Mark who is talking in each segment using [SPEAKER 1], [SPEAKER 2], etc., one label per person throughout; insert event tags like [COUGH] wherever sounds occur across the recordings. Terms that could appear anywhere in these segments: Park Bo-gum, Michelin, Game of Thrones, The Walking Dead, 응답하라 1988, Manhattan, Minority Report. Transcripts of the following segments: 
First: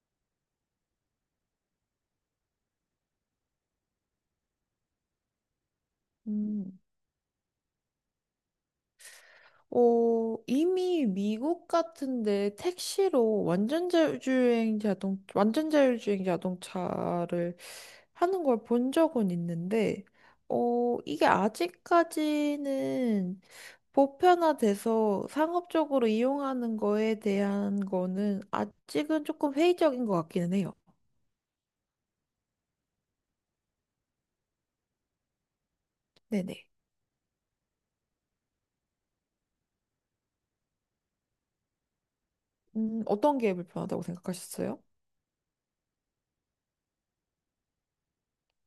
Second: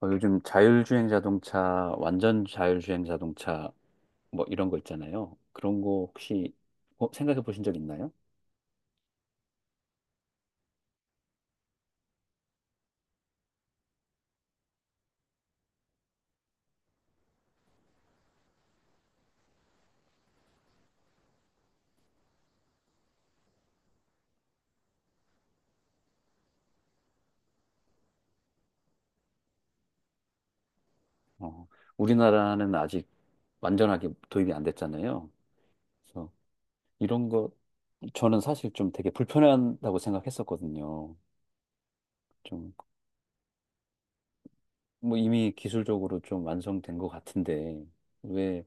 [SPEAKER 1] 요즘 자율주행 자동차, 완전 자율주행 자동차, 뭐 이런 거 있잖아요. 그런 거 혹시
[SPEAKER 2] 음.
[SPEAKER 1] 생각해 보신 적 있나요?
[SPEAKER 2] 이미 미국 같은데 택시로 완전 자율주행 자동차를 하는 걸 본 적은 있는데, 이게 아직까지는 보편화돼서 상업적으로 이용하는 거에 대한 거는 아직은 조금 회의적인 것 같기는 해요.
[SPEAKER 1] 어, 우리나라는 아직 완전하게 도입이 안 됐잖아요. 그래서
[SPEAKER 2] 네네.
[SPEAKER 1] 이런 거 저는 사실 좀 되게 불편하다고 생각했었거든요. 좀
[SPEAKER 2] 어떤 게 불편하다고 생각하셨어요?
[SPEAKER 1] 뭐 이미 기술적으로 좀 완성된 것 같은데 왜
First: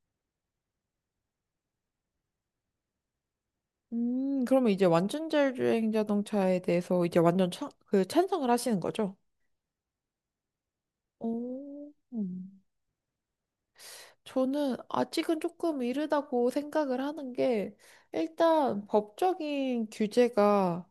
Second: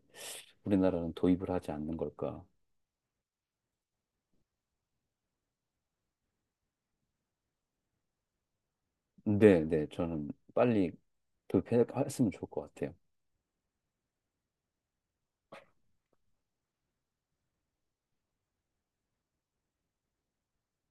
[SPEAKER 1] 우리나라는 도입을 하지 않는 걸까?
[SPEAKER 2] 그러면 이제 완전 자율주행 자동차에 대해서 이제 완전 찬, 그 찬성을 하시는 거죠?
[SPEAKER 1] 네, 네, 저는 빨리
[SPEAKER 2] 오,
[SPEAKER 1] 도입했으면 좋을 것 같아요.
[SPEAKER 2] 저는 아직은 조금 이르다고 생각을 하는 게 일단 법적인 규제가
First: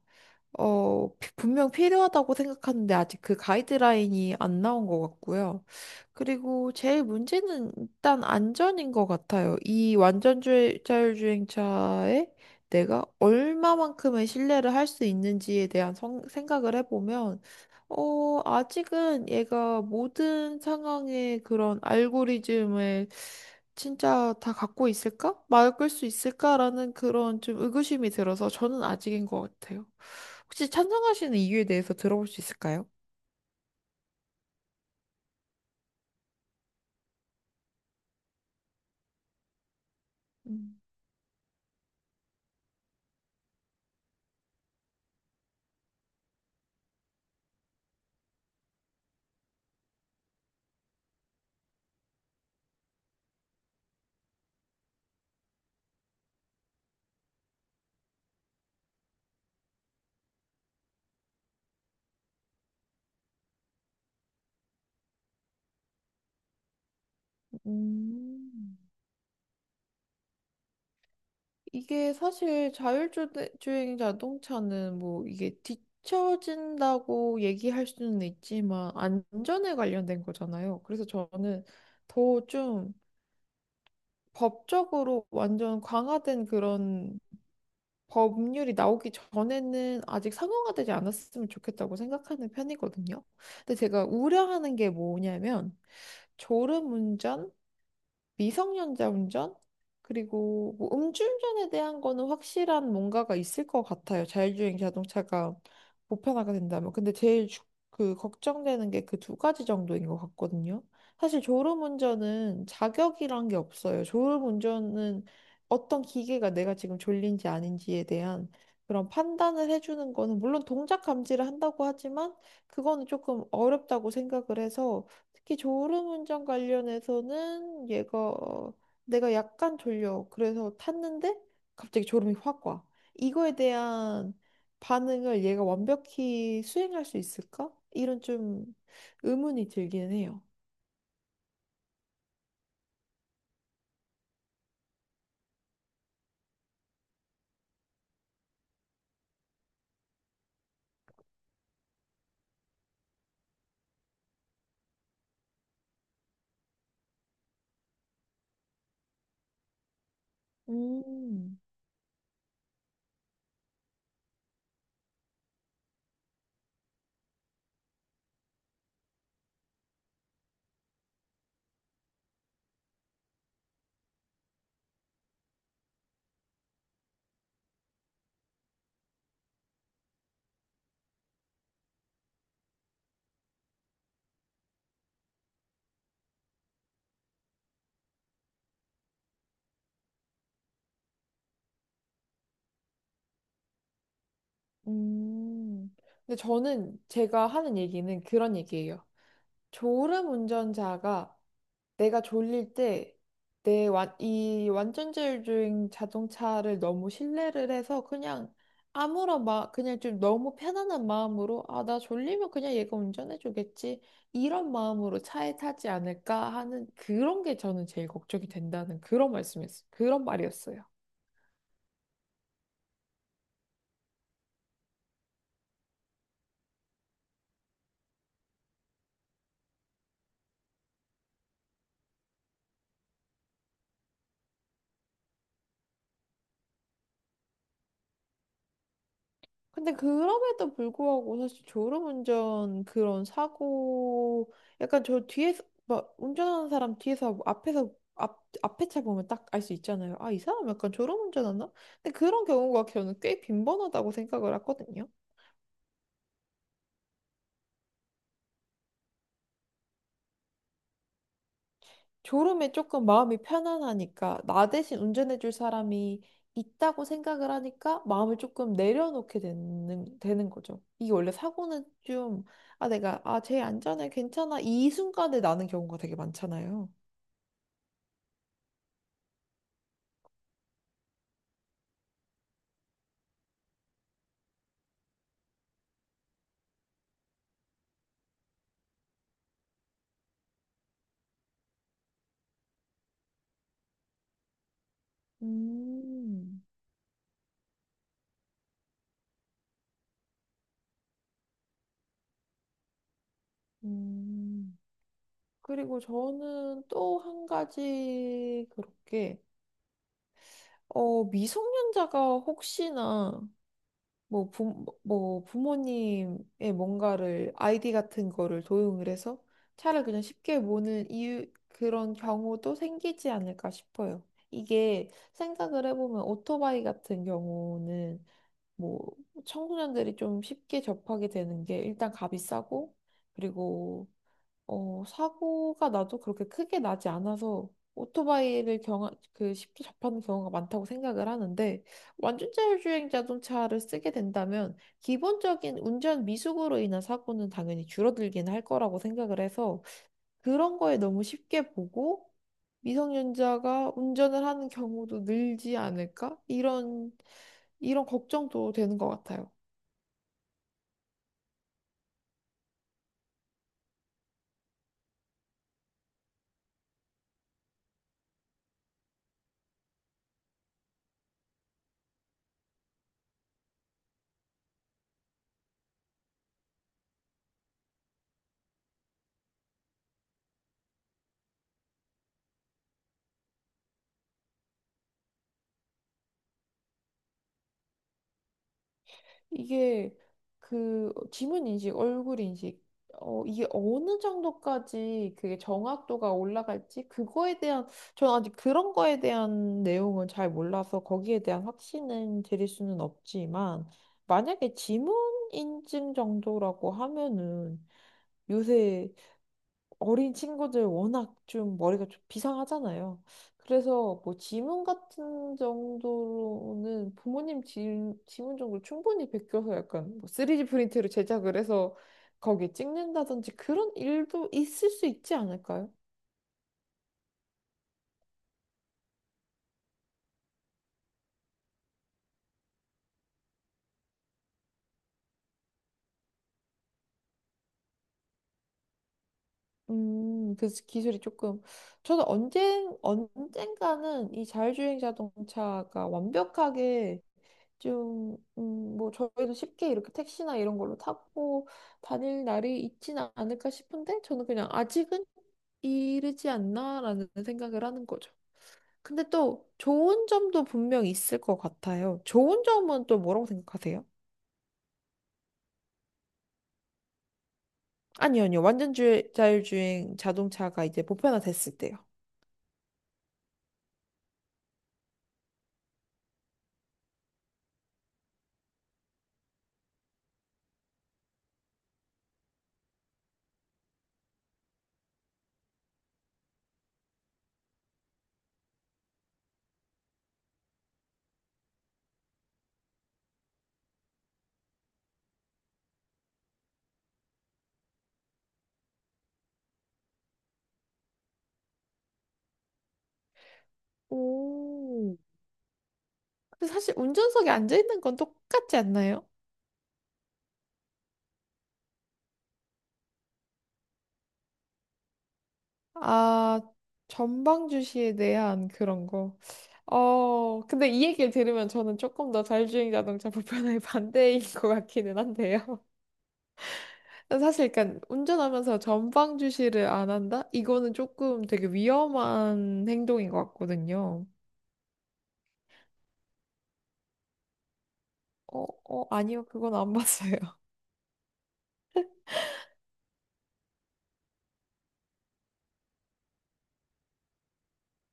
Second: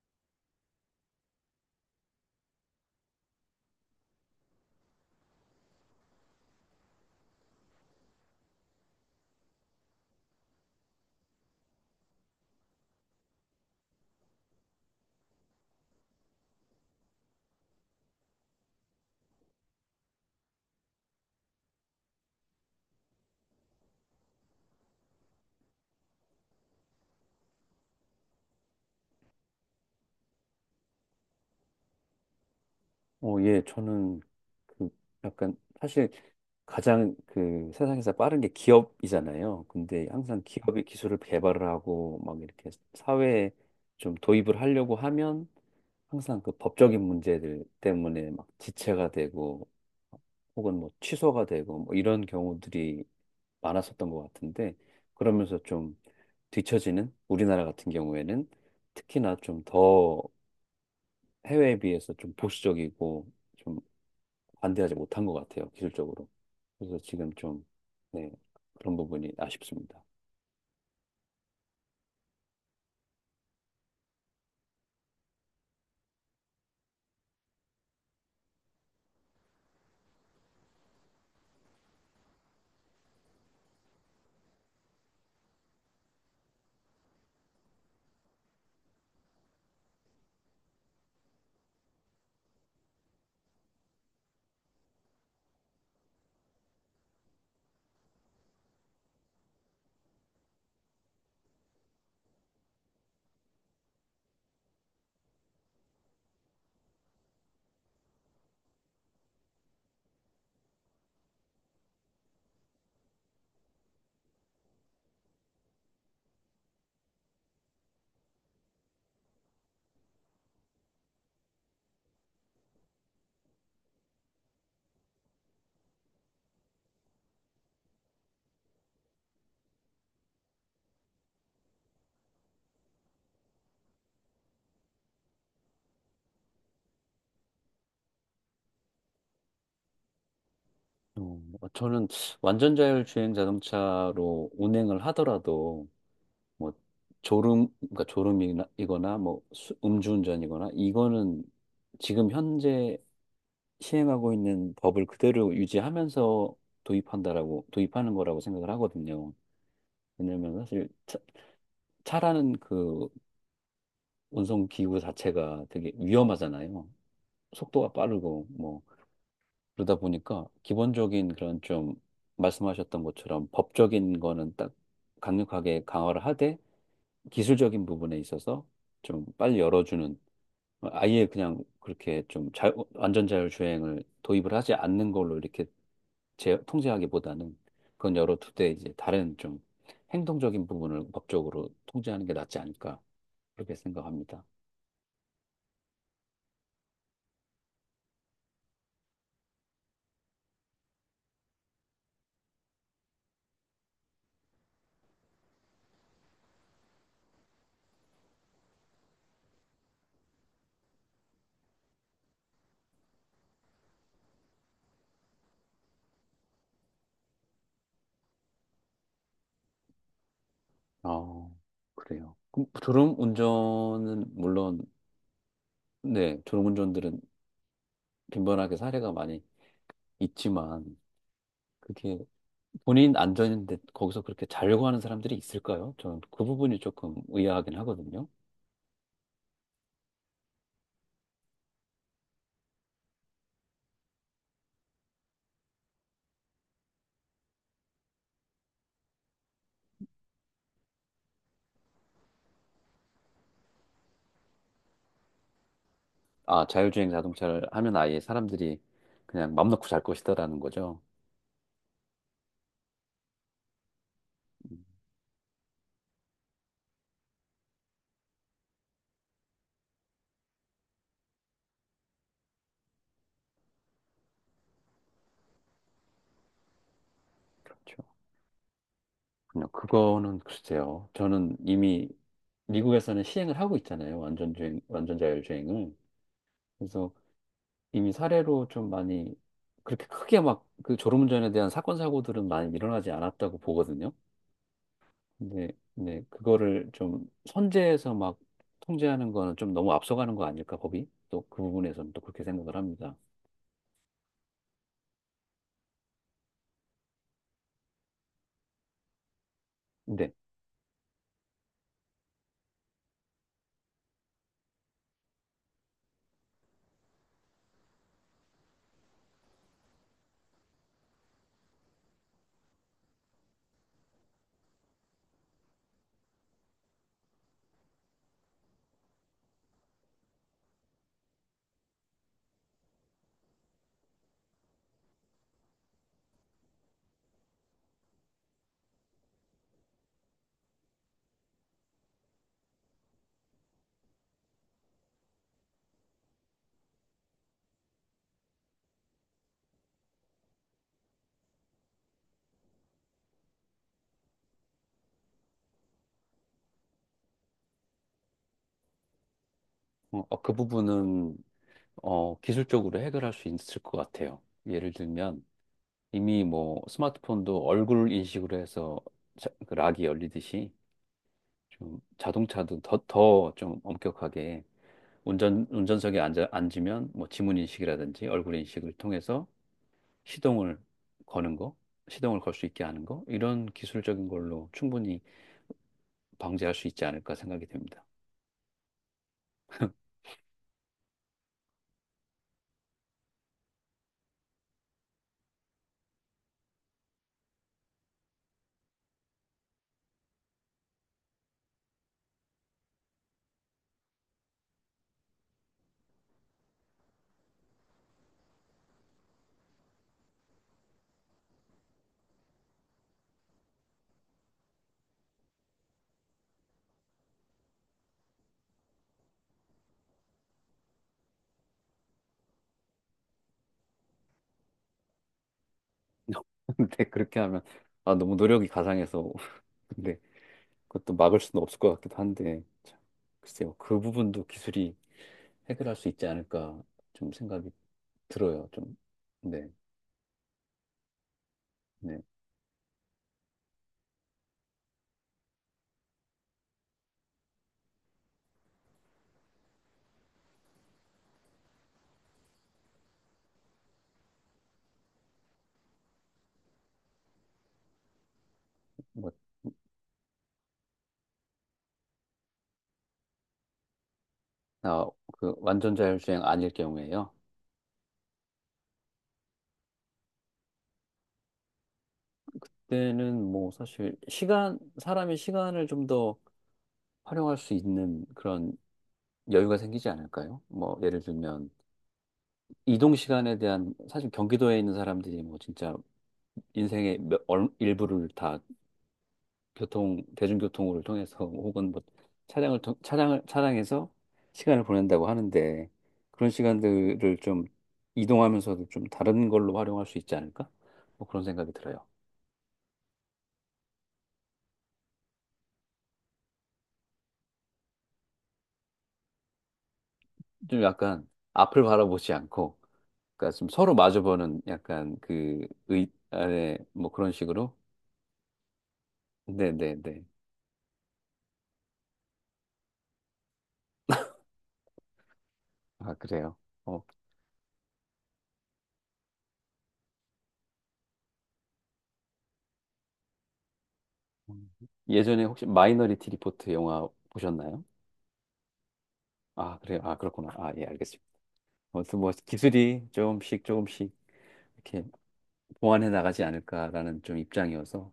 [SPEAKER 2] 분명 필요하다고 생각하는데 아직 그 가이드라인이 안 나온 것 같고요. 그리고 제일 문제는 일단 안전인 것 같아요. 이 완전자율주행차에 내가 얼마만큼의 신뢰를 할 수 있는지에 대한 생각을 해보면 아직은 얘가 모든 상황의 그런 알고리즘을 진짜 다 갖고 있을까? 막을 수 있을까라는 그런 좀 의구심이 들어서 저는 아직인 것 같아요. 혹시 찬성하시는 이유에 대해서 들어볼 수 있을까요?
[SPEAKER 1] 저는 그 약간 사실 가장 그 세상에서 빠른 게 기업이잖아요. 근데 항상
[SPEAKER 2] 음,
[SPEAKER 1] 기업이 기술을 개발을 하고 막 이렇게 사회에 좀 도입을 하려고 하면 항상 그 법적인 문제들 때문에 막 지체가 되고 혹은 뭐 취소가 되고 뭐 이런 경우들이 많았었던 것 같은데 그러면서 좀 뒤처지는 우리나라 같은 경우에는 특히나 좀 더 해외에 비해서 좀 보수적이고 반대하지 못한 것 같아요, 기술적으로. 그래서 지금 좀, 네,
[SPEAKER 2] 음,
[SPEAKER 1] 그런 부분이 아쉽습니다.
[SPEAKER 2] 이게 사실 자율주행 자동차는 뭐 이게 뒤처진다고 얘기할 수는 있지만 안전에 관련된 거잖아요. 그래서 저는 더좀 법적으로 완전 강화된 그런 법률이 나오기 전에는 아직 상용화되지 않았으면 좋겠다고 생각하는 편이거든요. 근데 제가 우려하는 게 뭐냐면 졸음운전, 미성년자 운전? 그리고 뭐 음주운전에 대한 거는 확실한 뭔가가 있을 것 같아요. 자율주행 자동차가 보편화가 된다면. 근데 제일 걱정되는 게 그 두 가지 정도인 것 같거든요. 사실 졸음운전은 자격이란 게 없어요. 졸음운전은 어떤 기계가 내가 지금 졸린지 아닌지에 대한 그런 판단을 해주는 거는 물론 동작 감지를 한다고 하지만 그거는 조금 어렵다고 생각을 해서 특히 졸음운전 관련해서는 얘가, 내가 약간 졸려. 그래서 탔는데 갑자기 졸음이 확 와. 이거에 대한 반응을 얘가 완벽히 수행할 수 있을까? 이런 좀 의문이 들기는 해요.
[SPEAKER 1] 어, 뭐 저는 완전 자율주행 자동차로 운행을 하더라도, 뭐, 졸음, 그러니까 졸음이거나, 뭐, 음주운전이거나, 이거는 지금 현재 시행하고 있는 법을 그대로 유지하면서 도입한다라고, 도입하는 거라고 생각을 하거든요. 왜냐면 사실 차,
[SPEAKER 2] 음,
[SPEAKER 1] 차라는 그 운송기구 자체가 되게 위험하잖아요. 속도가 빠르고 뭐 그러다 보니까 기본적인 그런 좀 말씀하셨던 것처럼 법적인 거는 딱 강력하게 강화를 하되 기술적인 부분에 있어서 좀 빨리 열어주는 아예 그냥 그렇게 좀 자, 완전 자율주행을 도입을 하지 않는 걸로 이렇게 제, 통제하기보다는 그건 열어두되 이제 다른 좀 행동적인 부분을 법적으로 통제하는 게 낫지 않을까 그렇게 생각합니다.
[SPEAKER 2] 음. 근데 저는 제가 하는 얘기는 그런 얘기예요. 졸음 운전자가 내가 졸릴 때 이 완전자율주행 자동차를 너무 신뢰를 해서 그냥 좀 너무 편안한 마음으로 아, 나 졸리면 그냥 얘가 운전해 주겠지. 이런 마음으로 차에 타지 않을까 하는 그런 게 저는 제일 걱정이 된다는 그런 말씀이었어요. 그런 말이었어요.
[SPEAKER 1] 아, 그래요. 그럼 졸음운전은 물론, 네, 졸음운전들은 빈번하게 사례가 많이 있지만, 그게 본인 안전인데 거기서 그렇게 자려고 하는 사람들이 있을까요? 저는 그 부분이 조금 의아하긴 하거든요.
[SPEAKER 2] 근데 그럼에도 불구하고 사실 졸음운전 그런 사고, 약간 저 뒤에서 막 운전하는 사람 뒤에서 앞에서 앞 앞에 차 보면 딱 알 수 있잖아요. 아, 이 사람 약간 졸음운전하나? 근데 그런 경우가 저는 꽤 빈번하다고 생각을 하거든요.
[SPEAKER 1] 아, 자율주행 자동차를 하면 아예 사람들이 그냥 맘 놓고 잘 것이다라는 거죠.
[SPEAKER 2] 졸음에 조금 마음이 편안하니까 나
[SPEAKER 1] 음,
[SPEAKER 2] 대신 운전해줄 사람이 있다고 생각을 하니까 마음을 조금 내려놓게 되는 거죠. 이게 원래 사고는 좀, 아, 내가, 아, 쟤 안전해, 괜찮아. 이 순간에 나는 경우가 되게 많잖아요.
[SPEAKER 1] 그렇죠. 그냥 그거는 글쎄요. 저는 이미 미국에서는 시행을 하고 있잖아요. 완전 주행, 완전 자율주행을. 그래서 이미 사례로 좀 많이 그렇게 크게 막 그 졸음운전에 대한 사건 사고들은 많이 일어나지 않았다고 보거든요. 근데 네,
[SPEAKER 2] 음,
[SPEAKER 1] 그거를 좀 선제해서 막 통제하는 거는 좀 너무 앞서가는 거 아닐까 법이? 또 그 부분에서는 또 그렇게 생각을 합니다.
[SPEAKER 2] 음. 그리고 저는 또 한 가지 그렇게,
[SPEAKER 1] 근데
[SPEAKER 2] 미성년자가 혹시나 뭐 부모님의 뭔가를 아이디 같은 거를 도용을 해서 차를 그냥 쉽게 모는 이유 그런 경우도 생기지 않을까 싶어요. 이게 생각을 해보면 오토바이 같은 경우는 뭐 청소년들이 좀 쉽게 접하게 되는 게 일단 값이 싸고 그리고 사고가 나도 그렇게 크게 나지 않아서 오토바이를 경하, 그 쉽게 접하는 경우가 많다고 생각을 하는데 완전 자율주행 자동차를 쓰게 된다면 기본적인 운전 미숙으로 인한 사고는 당연히 줄어들긴 할 거라고 생각을 해서 그런 거에 너무 쉽게 보고 미성년자가 운전을 하는 경우도 늘지 않을까? 이런 걱정도 되는 것 같아요.
[SPEAKER 1] 그 부분은 기술적으로 해결할 수 있을 것 같아요. 예를 들면 이미 뭐 스마트폰도 얼굴 인식으로 해서 그 락이 열리듯이 좀 자동차도 더 좀 엄격하게 운전, 운전석에 앉으면 뭐 지문 인식이라든지 얼굴 인식을 통해서 시동을 거는 거, 시동을 걸 수 있게 하는 거, 이런 기술적인 걸로 충분히 방지할 수 있지 않을까 생각이 됩니다.
[SPEAKER 2] 이게 그 지문 인식, 얼굴 인식, 이게 어느 정도까지 그게 정확도가 올라갈지, 그거에 대한, 저는 아직 그런 거에 대한 내용은 잘 몰라서 거기에 대한 확신은 드릴 수는 없지만, 만약에 지문 인증 정도라고 하면은 요새 어린 친구들 워낙 좀 머리가 좀 비상하잖아요. 그래서 뭐 지문 같은 정도로는 지문 정도로 충분히 베껴서 약간 뭐 3D 프린트로 제작을 해서 거기에 찍는다든지 그런 일도 있을 수 있지 않을까요?
[SPEAKER 1] [LAUGHS] 근데 그렇게 하면, 아, 너무 노력이 가상해서, [LAUGHS] 근데 그것도 막을 수는 없을 것 같기도 한데, 참, 글쎄요. 그 부분도 기술이 해결할 수 있지 않을까 좀 생각이 들어요. 좀, 네,
[SPEAKER 2] 그래서 기술이 조금,
[SPEAKER 1] 네.
[SPEAKER 2] 저는 언젠가는 이 자율주행 자동차가 완벽하게 좀, 뭐, 저희도 쉽게 이렇게 택시나 이런 걸로 타고 다닐 날이 있지는 않을까 싶은데, 저는 그냥 아직은 이르지 않나라는 생각을 하는 거죠. 근데
[SPEAKER 1] 뭐,
[SPEAKER 2] 또 좋은 점도 분명 있을 것 같아요. 좋은 점은 또 뭐라고 생각하세요?
[SPEAKER 1] 아, 그 완전 자율주행 아닐 경우에요.
[SPEAKER 2] 아니요, 아니요. 자율주행 자동차가 이제 보편화됐을 때요.
[SPEAKER 1] 때는 뭐 사실 시간, 사람이 시간을 좀 더 활용할 수 있는 그런 여유가 생기지 않을까요? 뭐 예를 들면 이동 시간에 대한 사실 경기도에 있는 사람들이 뭐 진짜 인생의 몇, 일부를 다 교통, 대중교통을 통해서 [LAUGHS] 혹은 뭐 차량을 통, 차량을, 차량에서 시간을 보낸다고 하는데 그런 시간들을 좀 이동하면서도 좀 다른 걸로 활용할 수 있지 않을까? 뭐 그런 생각이 들어요.
[SPEAKER 2] 오. 근데 사실 운전석에 앉아 있는 건 똑같지 않나요?
[SPEAKER 1] 좀 약간 앞을 바라보지 않고 그러니까 좀 서로 마주보는 약간 그 의, 아,
[SPEAKER 2] 아,
[SPEAKER 1] 네, 뭐 그런
[SPEAKER 2] 전방
[SPEAKER 1] 식으로?
[SPEAKER 2] 주시에 대한 그런 거.
[SPEAKER 1] 네네네.
[SPEAKER 2] 근데 이 얘기를 들으면 저는 조금 더 자율주행 자동차 보편화의 [LAUGHS] 반대인 것 같기는 한데요.
[SPEAKER 1] 아, 그래요. 어.
[SPEAKER 2] [LAUGHS] 사실 그러니까 운전하면서 전방 주시를 안 한다? 이거는 조금 되게 위험한 행동인 것 같거든요.
[SPEAKER 1] 음. 예전에 혹시 마이너리티 리포트 영화 보셨나요?
[SPEAKER 2] 아니요. 그건
[SPEAKER 1] 아,
[SPEAKER 2] 안
[SPEAKER 1] 그래요. 아,
[SPEAKER 2] 봤어요.
[SPEAKER 1] 그렇구나.
[SPEAKER 2] [LAUGHS]
[SPEAKER 1] 아, 예, 알겠습니다. 아무튼 뭐 기술이 조금씩 조금씩 이렇게 보완해 나가지 않을까라는 좀 입장이어서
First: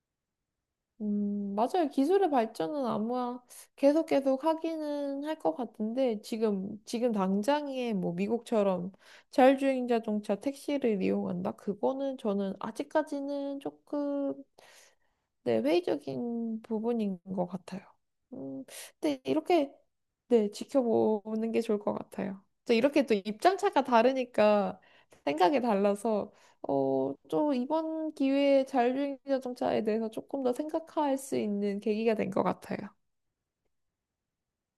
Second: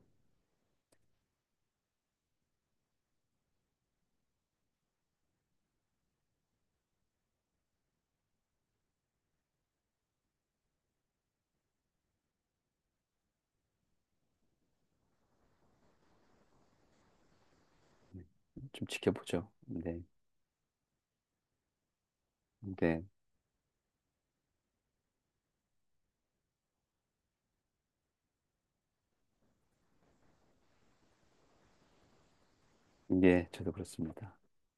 [SPEAKER 2] 맞아요. 기술의 발전은 아마 계속 계속 하기는 할 것 같은데 지금 당장에 뭐 미국처럼 자율주행 자동차 택시를 이용한다? 그거는 저는 아직까지는 조금, 네, 회의적인 부분인 것 같아요. 음,
[SPEAKER 1] 좀
[SPEAKER 2] 근데
[SPEAKER 1] 지켜보죠.
[SPEAKER 2] 이렇게,
[SPEAKER 1] 네.
[SPEAKER 2] 네, 지켜보는 게 좋을 것 같아요. 또
[SPEAKER 1] 네.
[SPEAKER 2] 이렇게 또 입장 차가 다르니까 생각이 달라서, 또 이번 기회에 자율주행 자동차에 대해서 조금 더 생각할 수 있는 계기가 된 것 같아요.
[SPEAKER 1] 네, 저도 그렇습니다.